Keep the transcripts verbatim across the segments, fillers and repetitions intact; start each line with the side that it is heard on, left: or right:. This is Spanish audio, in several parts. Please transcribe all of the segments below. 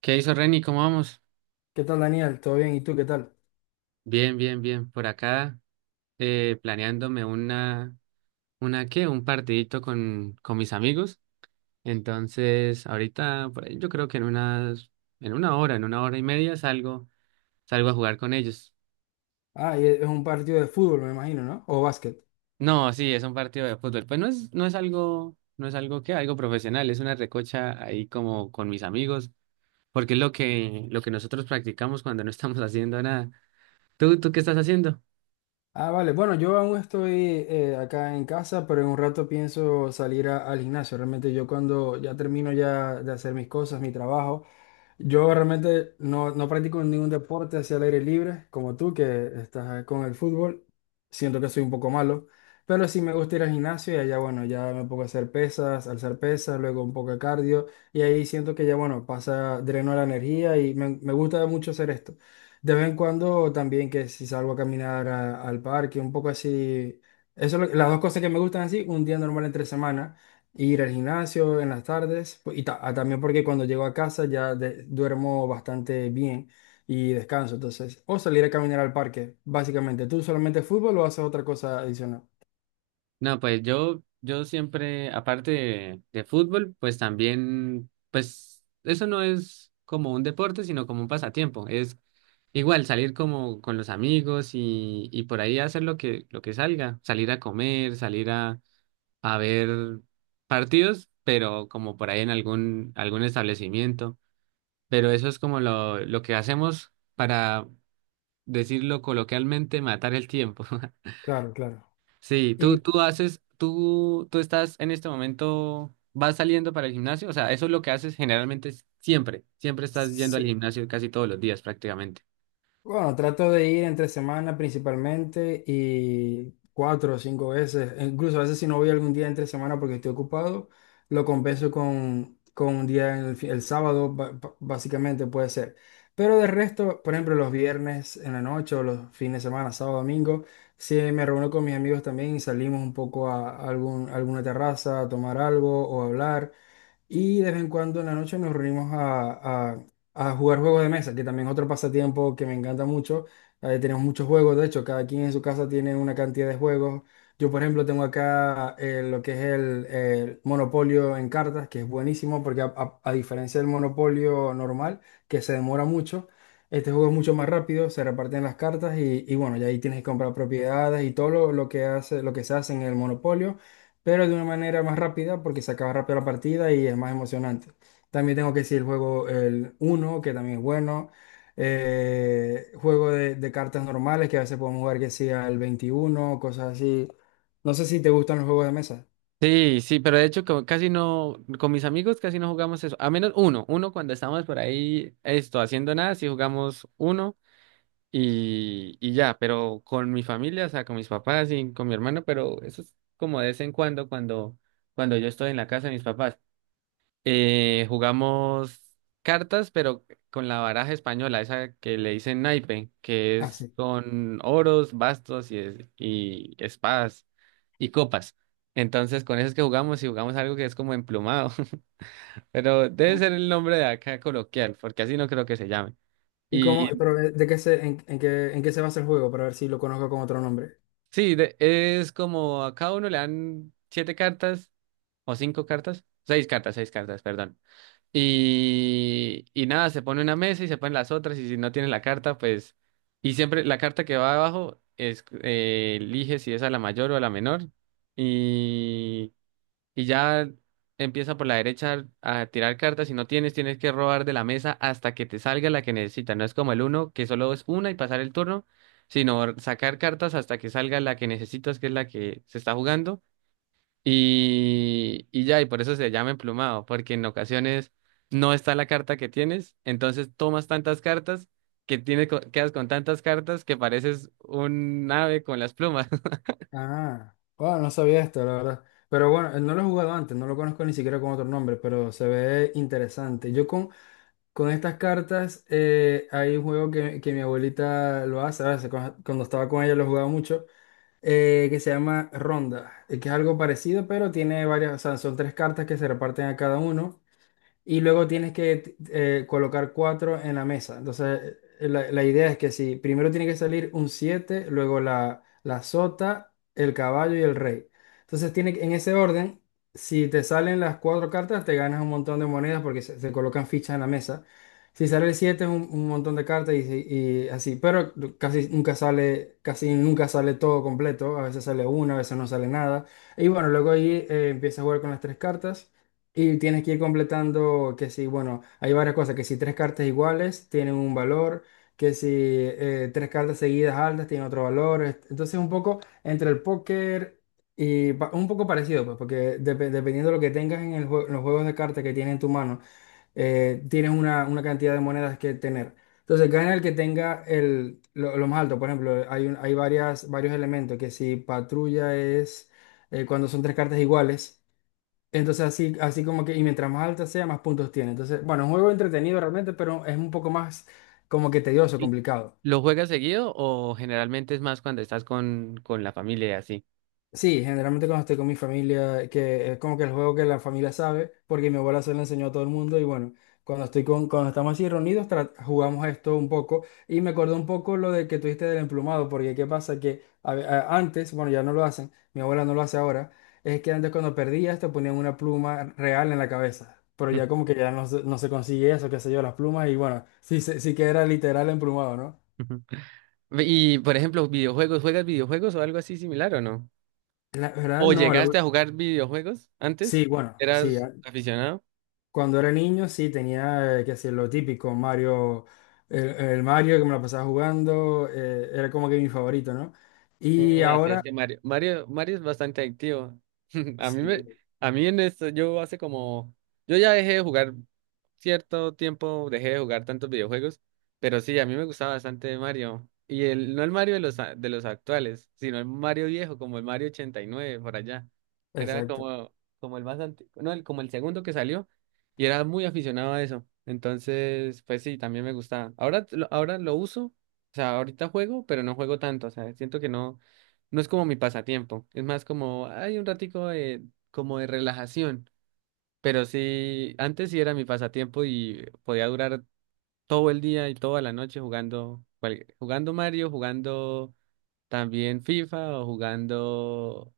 right: ¿Qué hizo Reni? ¿Cómo vamos?
left: ¿Qué tal, Daniel? ¿Todo bien? ¿Y tú qué tal?
right: Bien, bien, bien. Por acá, eh, planeándome una, una ¿qué? Un partidito con, con mis amigos. Entonces, ahorita, por ahí, yo creo que en unas, en una hora, en una hora y media salgo, salgo a jugar con ellos.
left: Ah, y es un partido de fútbol, me imagino, ¿no? O básquet.
right: No, sí, es un partido de fútbol. Pues no es, no es algo, no es algo que, algo profesional, es una recocha ahí como con mis amigos, porque es lo que, lo que nosotros practicamos cuando no estamos haciendo nada. ¿Tú, tú qué estás haciendo?
left: Ah, vale. Bueno, yo aún estoy eh, acá en casa, pero en un rato pienso salir a- al gimnasio. Realmente yo cuando ya termino ya de hacer mis cosas, mi trabajo, yo realmente no, no practico ningún deporte hacia el aire libre, como tú que estás con el fútbol. Siento que soy un poco malo, pero sí me gusta ir al gimnasio y allá, bueno, ya me pongo a hacer pesas, alzar pesas, luego un poco de cardio y ahí siento que ya, bueno, pasa, dreno la energía y me, me gusta mucho hacer esto. De vez en cuando también que si salgo a caminar a- al parque, un poco así. Eso, es lo- las dos cosas que me gustan así, un día normal entre semana, ir al gimnasio en las tardes, pues, y ta- ah, también porque cuando llego a casa ya de- duermo bastante bien y descanso, entonces, o salir a caminar al parque, básicamente. ¿Tú solamente fútbol o haces otra cosa adicional?
right: No, pues yo, yo siempre, aparte de, de fútbol, pues también, pues eso no es como un deporte, sino como un pasatiempo. Es igual salir como con los amigos y, y por ahí hacer lo que, lo que salga, salir a comer, salir a, a ver partidos, pero como por ahí en algún, algún establecimiento. Pero eso es como lo, lo que hacemos para decirlo coloquialmente, matar el tiempo.
left: Claro, claro.
right: Sí, tú,
left: Y
right: tú haces, tú, tú estás en este momento, vas saliendo para el gimnasio, o sea, eso es lo que haces generalmente es- siempre, siempre estás yendo al
left: sí.
right: gimnasio casi todos los días prácticamente.
left: Bueno, trato de ir entre semana principalmente y cuatro o cinco veces, e incluso a veces si no voy algún día entre semana porque estoy ocupado, lo compenso con, con un día en el, fi- el sábado, ba- ba- básicamente puede ser. Pero de resto, por ejemplo, los viernes en la noche o los fines de semana, sábado, domingo, si me reúno con mis amigos también y salimos un poco a algún, alguna terraza a tomar algo o a hablar. Y de vez en cuando en la noche nos reunimos a jugar juegos de mesa, que también es otro pasatiempo que me encanta mucho. Eh, tenemos muchos juegos, de hecho, cada quien en su casa tiene una cantidad de juegos. Yo, por ejemplo, tengo acá eh, lo que es el, el Monopolio en cartas, que es buenísimo porque a, a- a diferencia del Monopolio normal, que se demora mucho, este juego es mucho más rápido, se reparten las cartas y, y bueno, ya ahí tienes que comprar propiedades y todo lo, lo que hace, lo que se hace en el Monopolio, pero de una manera más rápida porque se acaba rápido la partida y es más emocionante. También tengo que decir el juego el uno que también es bueno. Eh, juego de, de cartas normales, que a veces podemos jugar que sea el veintiuno, cosas así. No sé si te gustan los juegos de mesa.
right: Sí, sí, pero de hecho como casi no, con mis amigos casi no jugamos eso, a menos uno, uno cuando estamos por ahí, esto, haciendo nada, sí jugamos uno y, y ya, pero con mi familia, o sea, con mis papás y con mi hermano, pero eso es como de vez en cuando, cuando, cuando yo estoy en la casa de mis papás. Eh, jugamos cartas, pero con la baraja española, esa que le dicen naipe, que
left: Ah,
right: es
left: sí.
right: con oros, bastos y, es- y espadas y copas. Entonces, con eso es que jugamos y jugamos algo que es como emplumado, pero debe ser el nombre de acá coloquial, porque así no creo que se llame.
left: ¿Y cómo,
right: Y
left: pero de de qué se, en, en qué, en qué se basa el juego? Para ver si lo conozco con otro nombre.
right: sí, de- es como a cada uno le dan siete cartas o cinco cartas, seis cartas, seis cartas, perdón. Y, y nada, se pone una mesa y se ponen las otras y si no tienes la carta, pues... Y siempre la carta que va abajo es, eh, elige si es a la mayor o a la menor. Y, y ya empieza por la derecha a tirar cartas. Si no tienes, tienes que robar de la mesa hasta que te salga la que necesitas. No es como el uno, que solo es una y pasar el turno, sino sacar cartas hasta que salga la que necesitas, que es la que se está jugando. Y, y ya, y por eso se llama emplumado, porque en ocasiones no está la carta que tienes, entonces tomas tantas cartas que tienes, co- quedas con tantas cartas que pareces un ave con las plumas.
left: Ah, bueno, no sabía esto, la verdad. Pero bueno, eh, no lo he jugado antes, no lo conozco ni siquiera con otro nombre, pero se ve interesante. Yo con, Con estas cartas eh, hay un juego que, que mi abuelita lo hace, a veces cuando, cuando estaba con ella lo jugaba mucho, eh, que se llama Ronda, eh, que es algo parecido, pero tiene varias, o sea, son tres cartas que se reparten a cada uno y luego tienes que eh, colocar cuatro en la mesa. Entonces, eh, la, la idea es que si primero tiene que salir un siete luego la, la sota, el caballo y el rey. Entonces, tiene, que- en ese orden, si te salen las cuatro cartas, te ganas un montón de monedas porque se, se colocan fichas en la mesa. Si sale el siete es un, un montón de cartas y, si- y así, pero casi nunca sale, casi nunca sale todo completo, a veces sale una, a veces no sale nada. Y bueno, luego ahí eh, empieza a jugar con las tres cartas. Y tienes que ir completando que si, bueno, hay varias cosas, que si tres cartas iguales tienen un valor, que si eh, tres cartas seguidas altas tienen otro valor. est- Entonces un poco entre el póker y pa- un poco parecido, pues, porque depe- dependiendo de lo que tengas en el jue- en los juegos de cartas que tienes en tu mano, eh, tienes una, una cantidad de monedas que tener. Entonces gana el que tenga el, lo, lo más alto. Por ejemplo, hay, un- hay varias, varios elementos, que si patrulla es eh, cuando son tres cartas iguales. Entonces así, así como que, y mientras más alta sea, más puntos tiene. Entonces, bueno, es un juego entretenido realmente, pero es un poco más como que tedioso,
right: ¿Y
left: complicado.
right: ¿Lo juegas seguido o generalmente es más cuando estás con, con la familia y así?
left: Sí, generalmente cuando estoy con mi familia, que es como que el juego que la familia sabe, porque mi abuela se lo enseñó a todo el mundo y bueno, cuando estoy con, cuando estamos así reunidos, tra- jugamos esto un poco y me acordó un poco lo de que tuviste del emplumado, porque qué pasa que a ve- a- antes, bueno, ya no lo hacen, mi abuela no lo hace ahora, es que antes cuando perdías te ponían una pluma real en la cabeza, pero ya como que ya no se, no se consigue eso, qué sé yo, las plumas y bueno, sí, se- sí que era literal emplumado, ¿no?
right: Y, por ejemplo, videojuegos, ¿juegas videojuegos o algo así similar o no?
left: La verdad,
right: ¿O ¿Ah, no,
left: no, la-
right: llegaste a jugar videojuegos antes?
left: sí, bueno, sí,
right: ¿Eras aficionado?
left: cuando era niño, sí, tenía eh, que hacer lo típico, Mario, el, el Mario que me la pasaba jugando, eh, era como que mi favorito, ¿no?
right: Mm,
left: Y
right: no, así es
left: ahora,
right: que Mario, Mario, Mario es bastante adictivo. A mí
left: sí,
right: me, a mí en esto, yo hace como, yo ya dejé de jugar cierto tiempo, dejé de jugar tantos videojuegos, pero sí, a mí me gustaba bastante Mario. Y el, no el Mario de los, a- de los actuales, sino el Mario viejo, como el Mario ochenta y nueve, por allá. Era
left: exacto.
right: como, como el más antiguo, no, el, como el segundo que salió, y era muy aficionado a eso. Entonces, pues sí, también me gustaba. Ahora, lo- ahora lo uso, o sea, ahorita juego, pero no juego tanto, o sea, siento que no. No es como mi pasatiempo, es más como hay un ratico de, como de relajación, pero sí, antes sí era mi pasatiempo y podía durar todo el día y toda la noche jugando, cual- jugando Mario, jugando también FIFA o jugando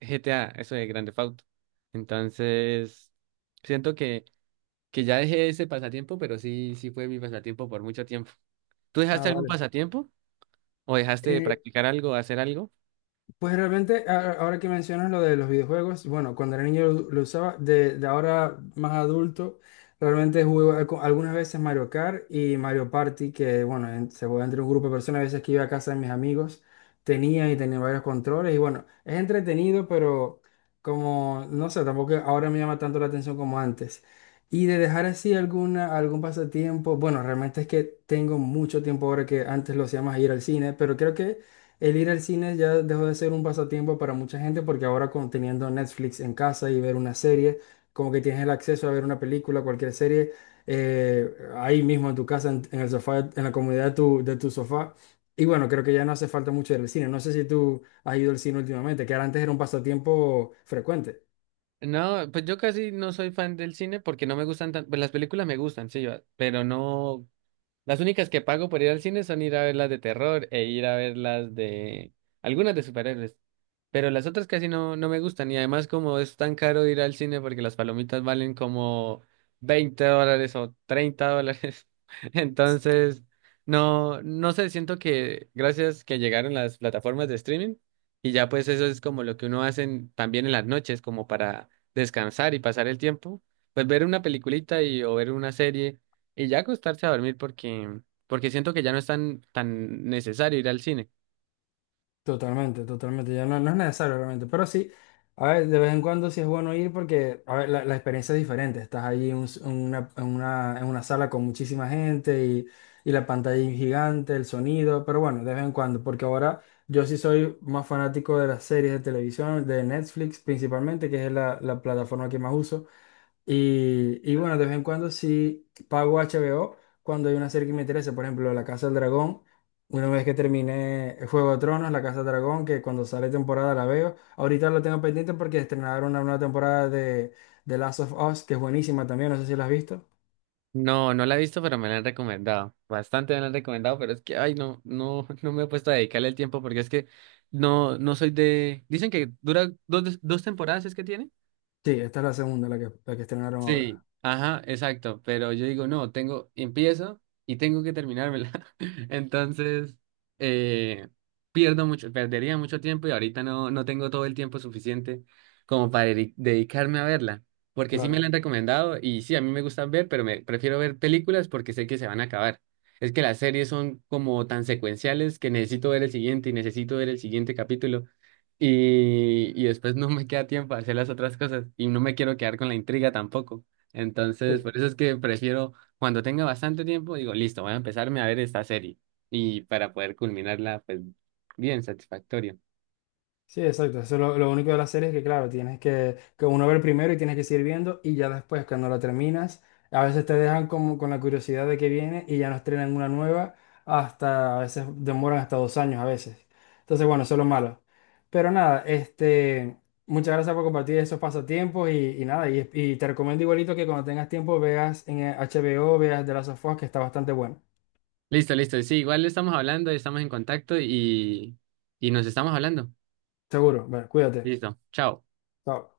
right: G T A, eso de Grand Theft Auto. Entonces, siento que, que ya dejé ese pasatiempo, pero sí, sí fue mi pasatiempo por mucho tiempo. ¿Tú
left: Ah,
right: dejaste algún
left: vale.
right: pasatiempo o dejaste de
left: Eh,
right: practicar algo, hacer algo?
left: pues realmente, a- ahora que mencionas lo de los videojuegos, bueno, cuando era niño lo, lo usaba, de, de ahora más adulto, realmente jugué al- algunas veces Mario Kart y Mario Party, que bueno, en- se juega entre un grupo de personas, a veces que iba a casa de mis amigos, tenía y tenía varios controles, y bueno, es entretenido, pero como, no sé, tampoco ahora me llama tanto la atención como antes. Y de dejar así alguna, algún pasatiempo, bueno, realmente es que tengo mucho tiempo ahora que antes lo hacía más ir al cine, pero creo que... El ir al cine ya dejó de ser un pasatiempo para mucha gente porque ahora con teniendo Netflix en casa y ver una serie, como que tienes el acceso a ver una película, cualquier serie, eh, ahí mismo en tu casa, en, en el sofá, en la comodidad de tu, de tu sofá. Y bueno, creo que ya no hace falta mucho ir al cine. No sé si tú has ido al cine últimamente, que era- antes era un pasatiempo frecuente.
right: No, pues yo casi no soy fan del cine porque no me gustan tanto, pues las películas me gustan, sí, va, pero no, las únicas que pago por ir al cine son ir a ver las de terror e ir a ver las de algunas de superhéroes. Pero las otras casi no, no me gustan. Y además como es tan caro ir al cine porque las palomitas valen como veinte dólares o treinta dólares. Entonces, no, no sé, siento que gracias que llegaron las plataformas de streaming y ya pues eso es como lo que uno hace en- también en las noches como para descansar y pasar el tiempo. Pues ver una peliculita y, o ver una serie y ya acostarse a dormir porque, porque siento que ya no es tan, tan necesario ir al cine.
left: Totalmente, totalmente. Ya no, no es necesario realmente. Pero sí, a ver, de vez en cuando sí es bueno ir porque, a ver, la, la experiencia es diferente. Estás allí en, un s- en una, en una, en una sala con muchísima gente y, y la pantalla es gigante, el sonido. Pero bueno, de vez en cuando, porque ahora yo sí soy más fanático de las series de televisión, de Netflix principalmente, que es la, la plataforma que más uso. Y, y bueno, de vez en cuando sí pago H B O cuando hay una serie que me interesa. Por ejemplo, La Casa del Dragón. Una vez que terminé Juego de Tronos, La Casa de Dragón, que cuando sale temporada la veo. Ahorita la tengo pendiente porque estrenaron una nueva temporada de The Last of Us, que es buenísima también, no sé si la has visto.
right: No, no la he visto, pero me la han recomendado. Bastante me la han recomendado, pero es que, ay, no, no, no me he puesto a dedicarle el tiempo porque es que no, no soy de... Dicen que dura dos, dos temporadas, ¿es que tiene?
left: Sí, esta es la segunda, la que, la que estrenaron
right: Sí,
left: ahora.
right: ajá, exacto, pero yo digo, no, tengo, empiezo y tengo que terminármela. Entonces, eh, pierdo mucho, perdería mucho tiempo y ahorita no, no tengo todo el tiempo suficiente como para dedi- dedicarme a verla, porque sí me la
left: Claro.
right: han recomendado y sí, a mí me gusta ver, pero me prefiero ver películas porque sé que se van a acabar. Es que las series son como tan secuenciales que necesito ver el siguiente y necesito ver el siguiente capítulo y, y después no me queda tiempo a hacer las otras cosas y no me quiero quedar con la intriga tampoco. Entonces,
left: Sí.
right: por eso es que prefiero, cuando tenga bastante tiempo, digo, listo, voy a empezarme a ver esta serie y para poder culminarla, pues, bien satisfactorio.
left: Sí, exacto. Eso es lo, lo único de la serie es que, claro, tienes que, que uno ver primero y tienes que seguir viendo y ya después, cuando la terminas, a veces te dejan como con la curiosidad de que viene y ya no estrenan una nueva hasta, a veces demoran hasta dos años a veces. Entonces, bueno, eso es lo malo. Pero nada, este, muchas gracias por compartir esos pasatiempos y, y nada, y, y te recomiendo igualito que cuando tengas tiempo veas en H B O, veas The Last of Us, que está bastante bueno.
right: Listo, listo. Sí, igual estamos hablando, estamos en contacto y, y nos estamos hablando.
left: Seguro. Bueno, cuídate.
right: Listo, chao.
left: Chao.